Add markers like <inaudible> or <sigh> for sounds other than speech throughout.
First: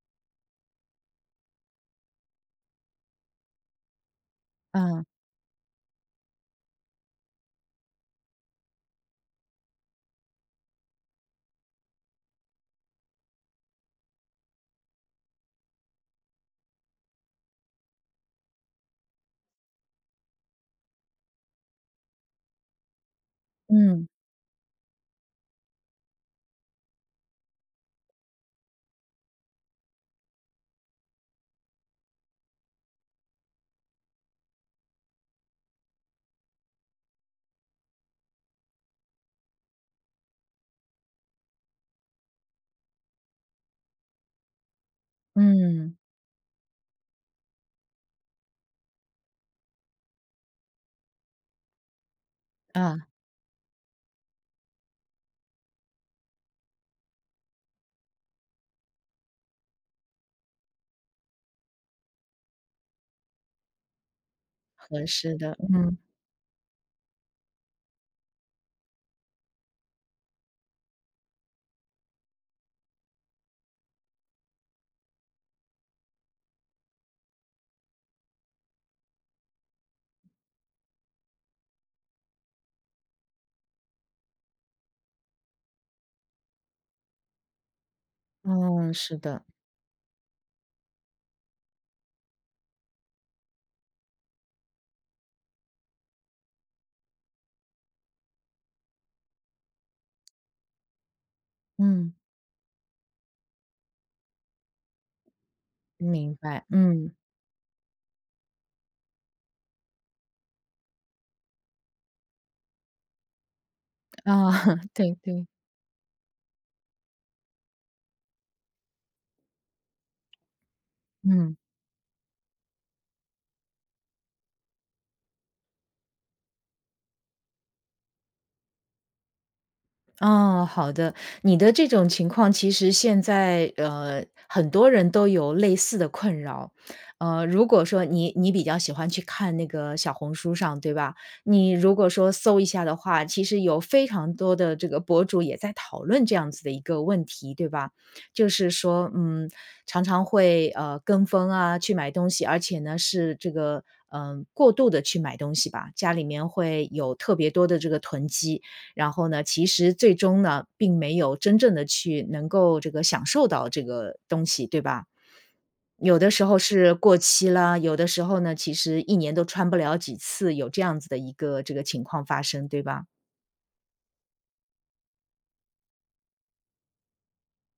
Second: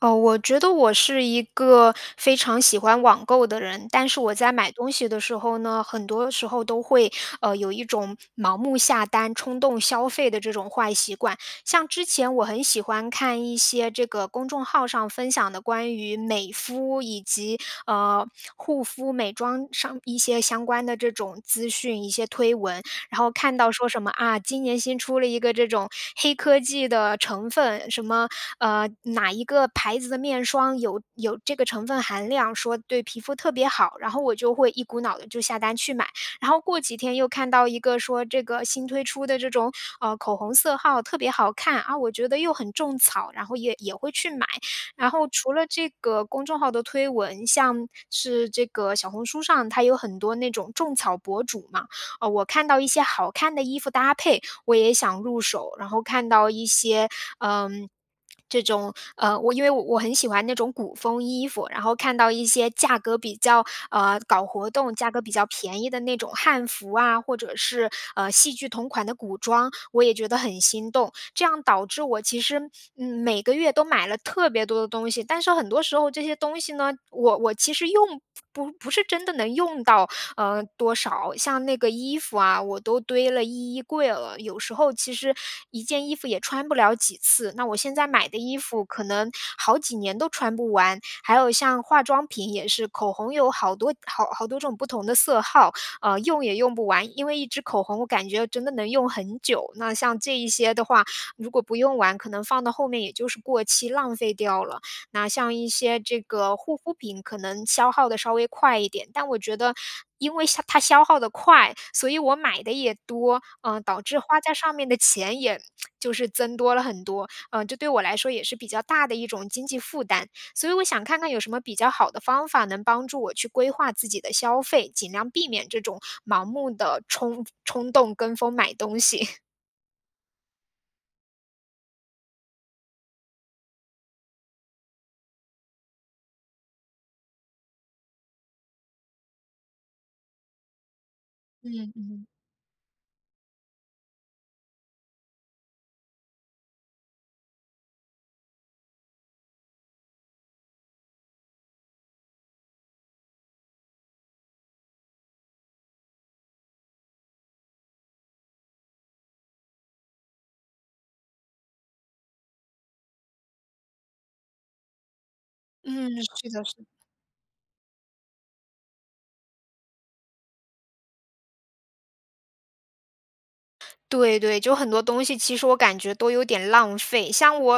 哦，我觉得我是一个非常喜欢网购的人，但是我在买东嗯，西的时候呢，很多时候都会有一种盲目下单、冲动消费的这种坏习惯。像之前我很喜欢看一些这个公众号上分享的关于美肤以及呃护肤美妆上一些相关的这种资讯、一些推文，然后看到说什嗯，么啊，今年新出了一个这种黑科技的成分，什么哪一个牌子的面霜有这个成分含量，说对皮肤特别好，然后我就会一股脑的就下单去买。然后过几天又看到一个说这个新推出的这种口红色号特别好看啊，我觉得又很种草，然后也会去买。然后除了这嗯，个公众号的推文，像是这个小红书上，它有很多那种种草博主嘛。呃，我看到一些啊，好看的衣服搭配，我也想入手，然后看到一些，嗯。这种我因为我很喜欢那种古风衣服，然后看到一些价格比较搞活动、合价格比适较的，便宜嗯，的那种汉服啊，或者是呃戏剧同款的古装，我也觉得很心动。这样导致我其实每个月都买了特别多的东西，但是很多时候这些东西呢，我其实用不不是真的能用到，嗯，多少。像那个衣服啊，我都堆了一衣柜了，有时候其实一件衣服也穿不了几次，那我现在买的衣服嗯，可是能的，好几年都穿不完。还有像化妆品也是，口红有好多好好多种不同的色号，呃，用也用不完，因为一支口红我感觉真的能用很久。那像这一些的话，如果不用嗯，完，可能放到后面也就是过期浪费掉了。那像一些这明个白，护肤嗯，品可能消耗的稍微快一点，但我觉得因为消耗的快，所以我买的也多，嗯，导致花啊，在上 <laughs> 面的对钱对，也就是增多了很多，嗯，这对我来说也是比较大的一种经济负担。所以我想看看有什嗯。么比较好的方法能帮助我去规划自己的消费，尽量避免这种盲目的冲动跟风买东西。<laughs> 哦，好的。你的这种情况，其实现在很多人都有类似的困扰。如果说你比较喜欢去看那个小红书上，对吧？你嗯如果嗯。说搜一下的话，其实有非常多的这个博主也在讨论这样子的一个问题，对吧？就是说，常常会跟风啊去买东西，而且呢是这个过度的去买东西吧，家里面会有特别多的这个囤积。然后呢，其实最终呢，并没有真正的去能够这个享受到这个东西，对吧？嗯，有的时是候的是是的。过期啦，有的时候呢，其实一年都穿不了几次，有这样子的一个这个情况发生，对吧？对对，就很多东西其实我感觉都有点浪费。像我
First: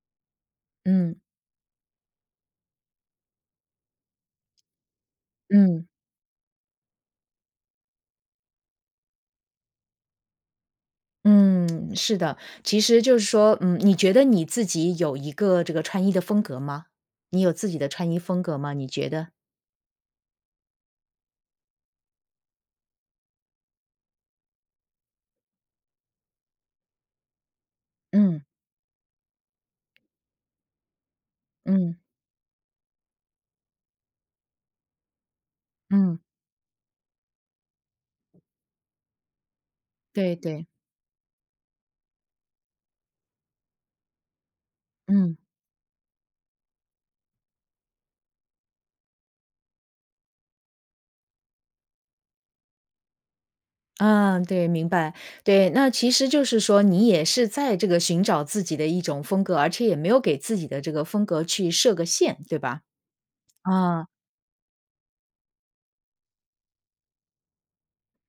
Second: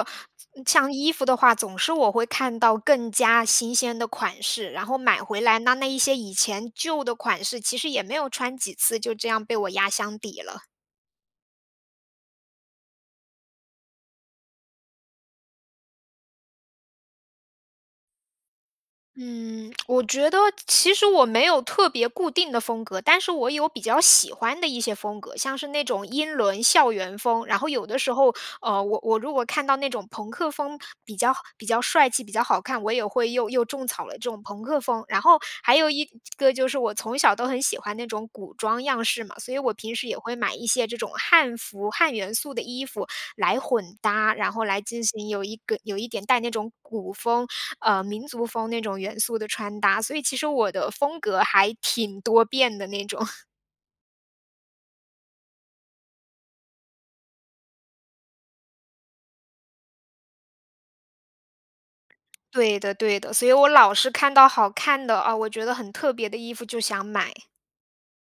嗯像衣嗯，服的话，总是我会看到更加新鲜的款式，然后买回来，那嗯，那一些以前旧的款式，其实也没有穿几次，就这样被我压箱底了。嗯，是的。其实就是说，你觉得你自己有一个这个穿衣的风格吗？你有自己的穿衣风格吗？你觉得？嗯，我觉得其实我没有特别固定的风格，但是我有比较喜欢的一些风格，像是那种英伦校园风。然后有的时候，嗯，我如果看到那种朋克风比较嗯，帅气、比较好看，我也会又种草了这种朋克风。然后还有一嗯，个就是我从小都很喜欢那种古装样式嘛，所以我平时也对会买对，一些这种汉服、汉元素的衣服来混搭，然后来进行嗯。有一个有一点带那种古风。呃，民族风那种元素的穿搭，所以其实我的风格还挺多变的那种。<laughs> 嗯，对，明白。对，那其实就是说你也是在这个寻找自己的一种风格，而且也没有给自己的这个风格去设个限，对吧？对的对的，所以我老啊。是看到好看的，啊，我觉得很特别的衣服就想买。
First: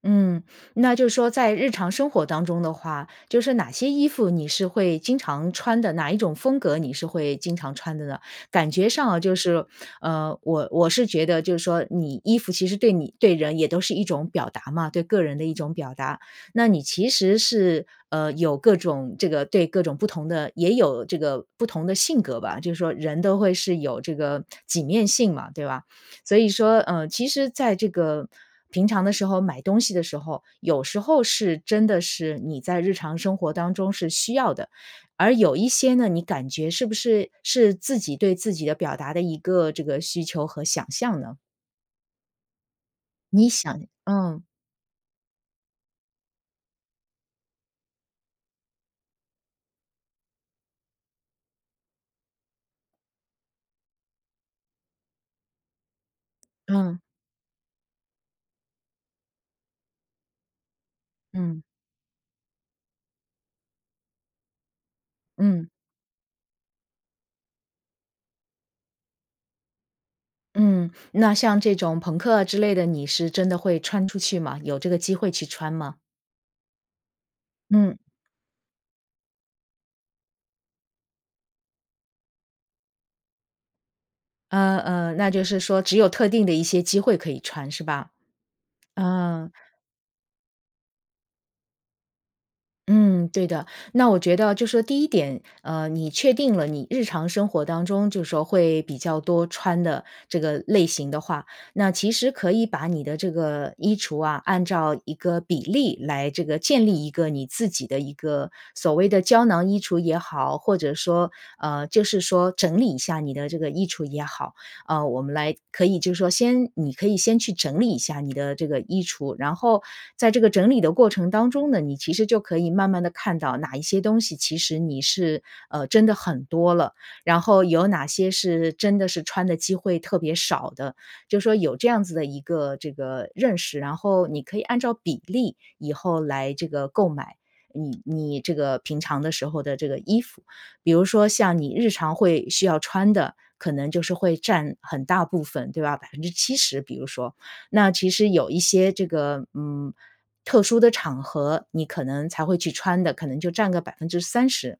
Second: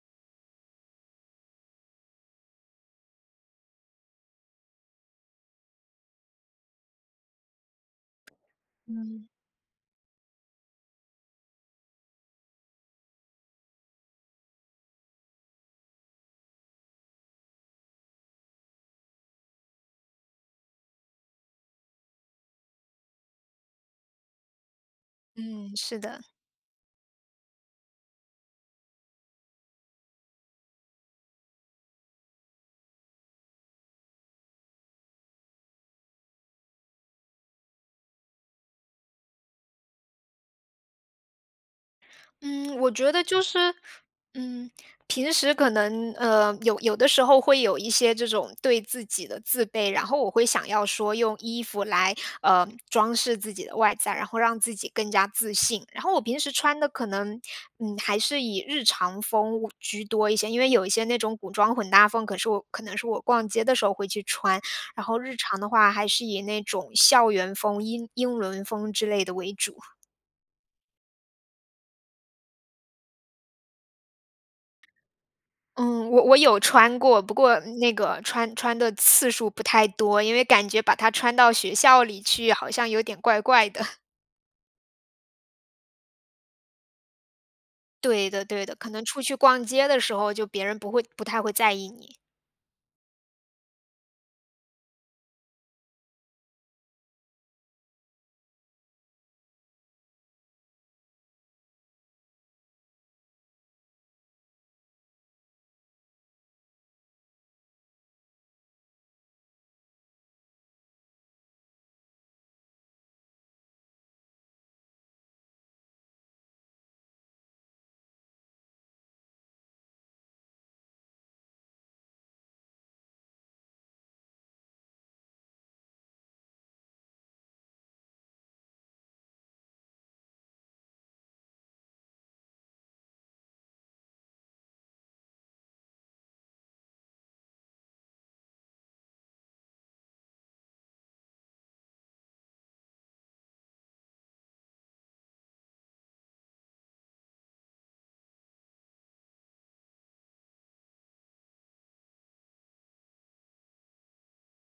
嗯，那就是说在日常生活当中的话，就是哪些衣服你是会经常穿的？哪一种风格你是会经常穿的呢？感觉上啊，嗯。就是，我是觉得就是说，你衣服其实对你对人也都是一种表达嘛，对个人的一种表达。那你其实是有各种这个对各种不同的，也有这个不同的性格吧，就是说人都会是有这个几面性嘛，对嗯，吧？是的。所以说，其实在这个平常的时候买东西的时候，有时候是真的是你在日常生活当中是需要的，而有一些呢，你感觉是不是是自己对自己的表达的一个这个需求和想象呢？嗯，我觉得就你是，想嗯，嗯，平时可能有的时候会有一些这种对自己的自卑，然后我会想要说用衣服来装饰自己的外在，然后让自己更加自信。然后我平时穿的嗯，可能嗯还是以日常风物居多一些，因为有一些那种古嗯，装混搭风，可是我可能是我逛街的时候会去穿。然后日常嗯，的话还是以那种校园风、英伦风之类的为主。嗯，那像这种朋克啊之类的，你是真的会穿出去吗？有这个机会去穿吗？嗯，我有穿过，不过那嗯，个穿的次数不太多，因为感觉把它穿到学校里去好像有点怪怪的。<laughs> 那就是说只有特定的一些机会可以穿是吧？对的对的，可能出去嗯。逛街的时候就别人不太会在意你。嗯，对的。那我觉得就是说第一点，你确定了你日常生活当中就是说会比较多穿的这个类型的话，那其实可以把你的这个衣橱啊，按照一个比例来这个建立一个你自己的一个所谓的胶囊衣橱也好，或者说就是说整理一下你的这个衣橱也好。我们来可以就是说先你可以先去整理一下你的这个衣橱，然后在这个整理的过程当中呢，你其实就可以慢慢的看到哪一些东西其实你是，真的很多了，然后有哪些是真的是穿的机会特别少的，就说有这样子的一个这个认识，然后你可以按照比例以后来这个购买你这个平常的时候的这个衣服。比如说像你日常会需要穿的，可能就是会占很大部分，对吧70%。比如说。那其实有一些这个，特殊的场合，你可能才会去穿的，可能就占个30%。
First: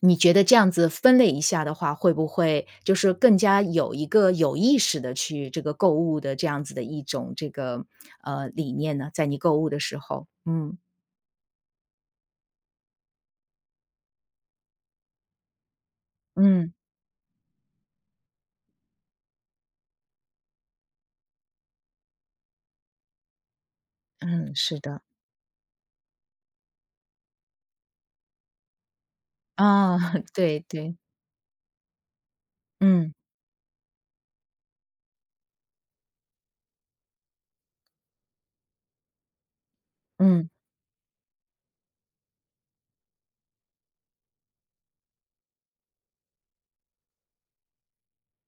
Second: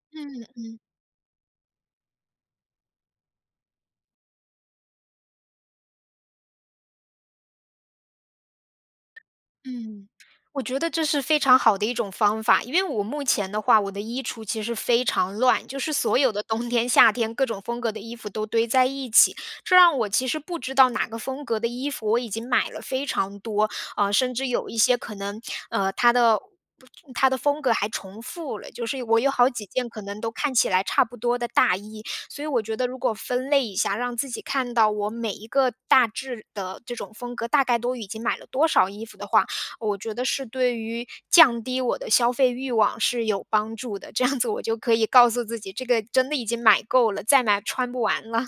你觉得嗯。这样子分类一下的话，会不会就是更加有一个有意识的去这个购物的这样子的一种这个，理念呢？在你购物的时嗯，候，我嗯，觉得这是非常好的一种方法，因为我目前的话，我的衣橱其实非常乱，就是所有的冬嗯，天、夏天各种风格的衣服都堆在一起，这让我其实不知道哪个风格的衣服我已经买了非常多，呃，甚至嗯，有是一些的，可能，呃，它的风格还重复了，就是我有好几件啊，可能 <laughs> 都看对起来对，差不多的大衣，所以我觉得如嗯，果分类一下，让自己看到我每一个大致的这种风格大概都已经买了多少衣服的话。我觉得是嗯。对于降低我的消费欲望是有帮助的，这样子我就可以告诉自己，这个真的已经买够了，再买穿不完了。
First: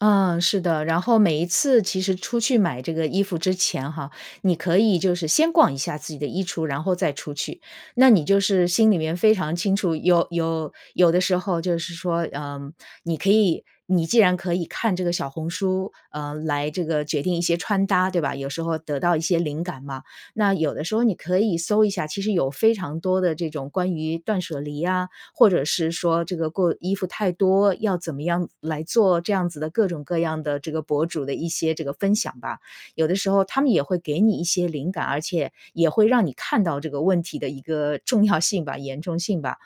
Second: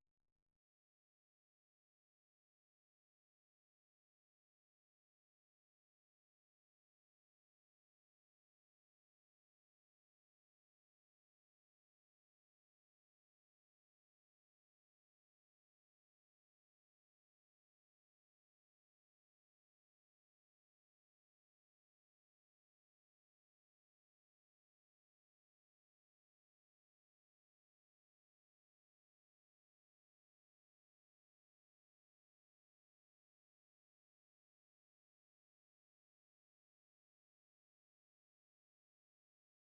嗯，是的。然后每一次其实出去买这个衣服之前哈，你可以就是先逛一下自己的衣橱，然后再出去。那你就是心里面非常清楚，有的时候就是说，你可以，你既然可以看这个小红书，来这个决定一些穿搭，对吧？有时候得到一些灵感嘛。那有的时候你可以搜一下，其实有非常多的这种关于断舍离啊，或者是说这个过衣服太多，要怎么样来做这样子的各种各样的这个博主的一些这个分享吧。有的时候他们也会给你一些灵感，而且也会让你看到这个问题的一个重要性吧、严重性吧。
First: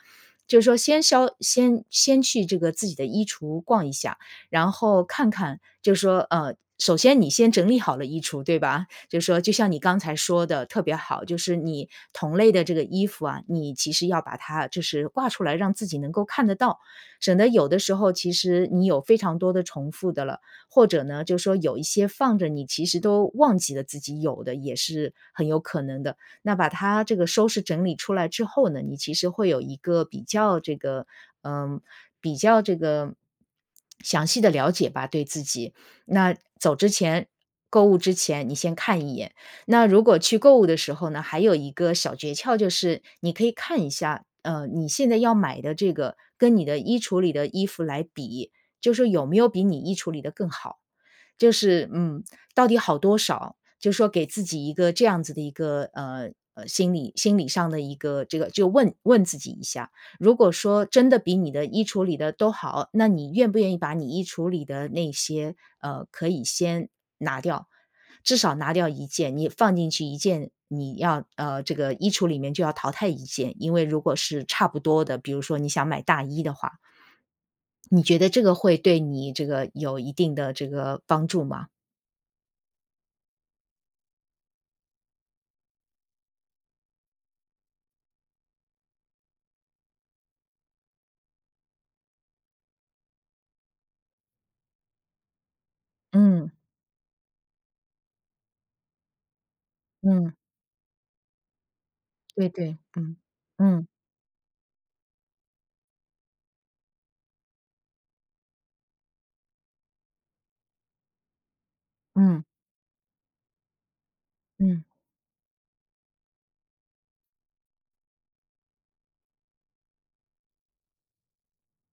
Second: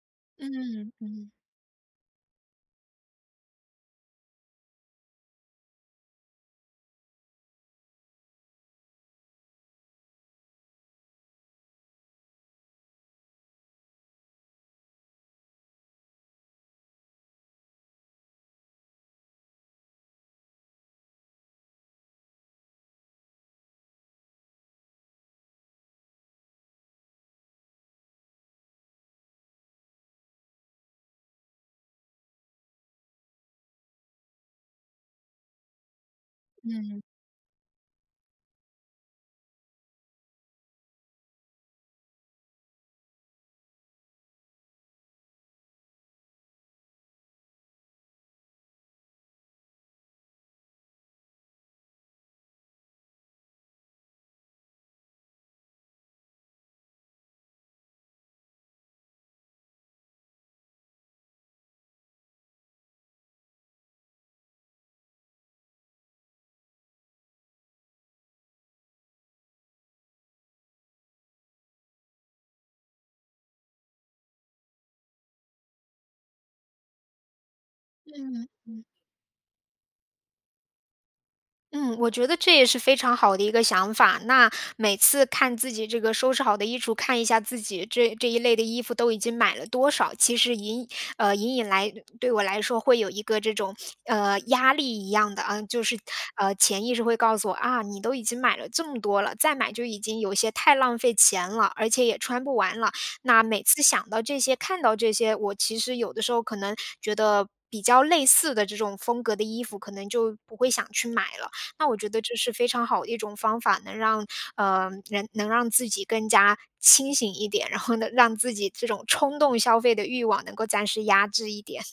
就是说嗯先嗯消先先去这个自己的衣橱逛一下，然后看看，就是说，首先你先整理好了衣橱，对吧？就是说就像你刚才说的特别好，就是你同类的这个衣服啊，你其实要把它就是挂出来，让自己能够看得到，省得有的时候其实你有非常多的重复的了，或者呢，就说有一些放着你其实都忘记了自己有的，也是很有可能的。那把它这个收拾整理出来之后呢，你其实会有一个比较这个，嗯，比较这个。详细的了解吧，对自己，那走之嗯前购物之前，你先看一眼。那如果去购物的时候呢，还有一个小诀窍，就是你可以看一下，你现在要买的这个跟你的衣橱里的衣服来比，就说有没有比你衣橱里的更好，就是到底好多少？就说给自己一个这样子的一个心理上的一个这个就问问自己一下，如果说真的比你的衣橱里的都好，那你愿不愿意把你衣橱里的那些，可以先拿掉，至少拿掉一件，你放进去一件，你要这个衣橱里面就要淘汰一件。因为如果是差不多的，比如说你想买大衣的话，你觉得这嗯个会嗯。对你这个有一定的这个帮助吗？嗯，我觉得这也是非常好的一个想法。那每次看自己这个收拾好的衣橱，看一下自己这一类的衣服都已经买了多少，其实隐呃隐隐来对我来说会有一个这种压力一样的，嗯，就是嗯，潜意识会告诉我啊，你都已经买了这么多了，再买就已经嗯，有些太浪费钱了，而且也穿对不对，完了。嗯，那每次嗯，想到这些，看到这些，我其实有的时候可能觉得。比较类似的这种风格的衣服，可能就不会想去买了。那我觉得这嗯，是非常好的一种方法，能让嗯。人能让自己更加清醒一点，然后呢，让自己这种冲动消费的欲望能够暂时压制一点。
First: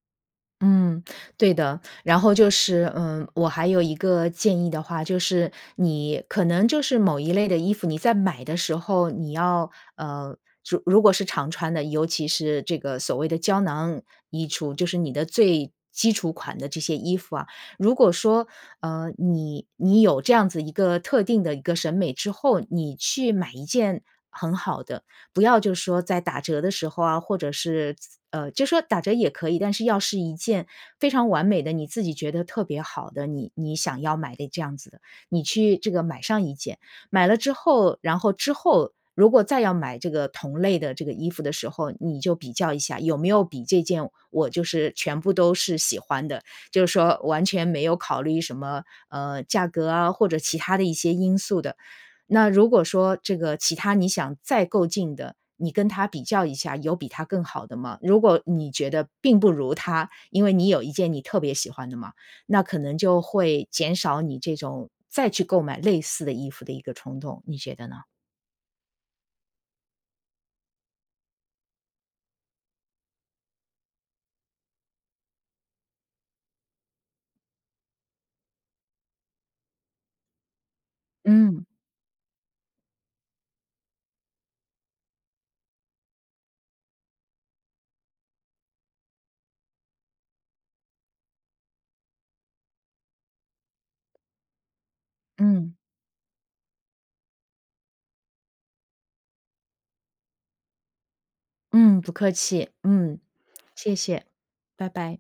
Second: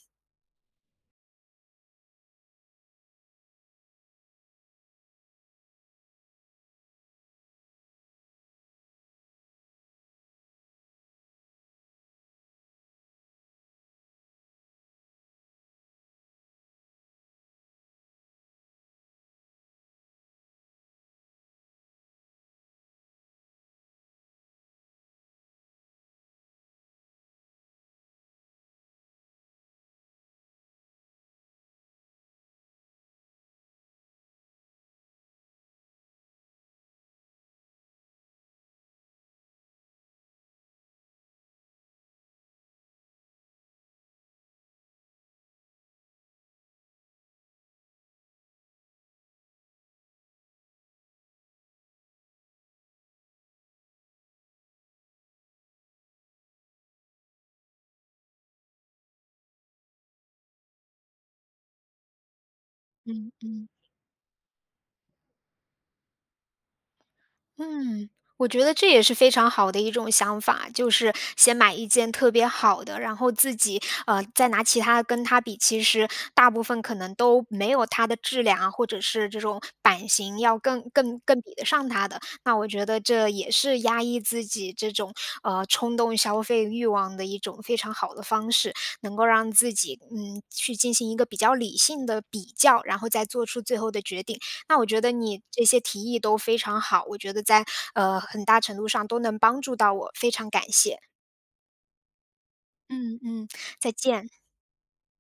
嗯，对的。然后就是，我还有一个建议的话，就是你可能就是某一类的衣服，你在买的时候，你要呃，如果是常穿的，尤其是这个所谓的胶囊衣橱，就是你的最基础款的这些衣服啊，如果说你有这样子一个特定的一个审美之后，你去买一件。很好的，不要就是说在打折的时候啊，或者是就说打折也可以，但是要是一件非常完美的，你自己觉得特别好的，你想要买的这样子的，你去这个买上一件，买了之后，然后之后如果再要买这个同类的这个衣服的时候，你就比较一下有没有比这件我就是全部都是喜欢的，就是说完全没有考虑什么价格啊或者其他的一些因素的，那如果说这个其他你想再购进的，你跟他比较一下，有比他更好的吗？如果你觉得并不如他，因为你有一件你特别喜欢的嘛，那可能嗯。就嗯会嗯减少你这种再去购买类似的衣服的一个冲动，你觉得呢？嗯，我觉得这也是非常好的一种想法，就是先买一件特别好的，然后自己再拿其他跟它比，其实大部分可能都没有它的质量啊，或者是这种版型要更比嗯得上它的。那我觉得这也是压抑自己这种冲动消费欲望的一种非常好的方式，能够让自己嗯去进行一个比较理性的比较，然后再做出最后的决定。那我觉得你这嗯。些提议都非常好，我觉得在，呃，很大程度上都能帮助到我，非常感谢。嗯，不客气，嗯，嗯嗯，再谢谢，见。拜拜。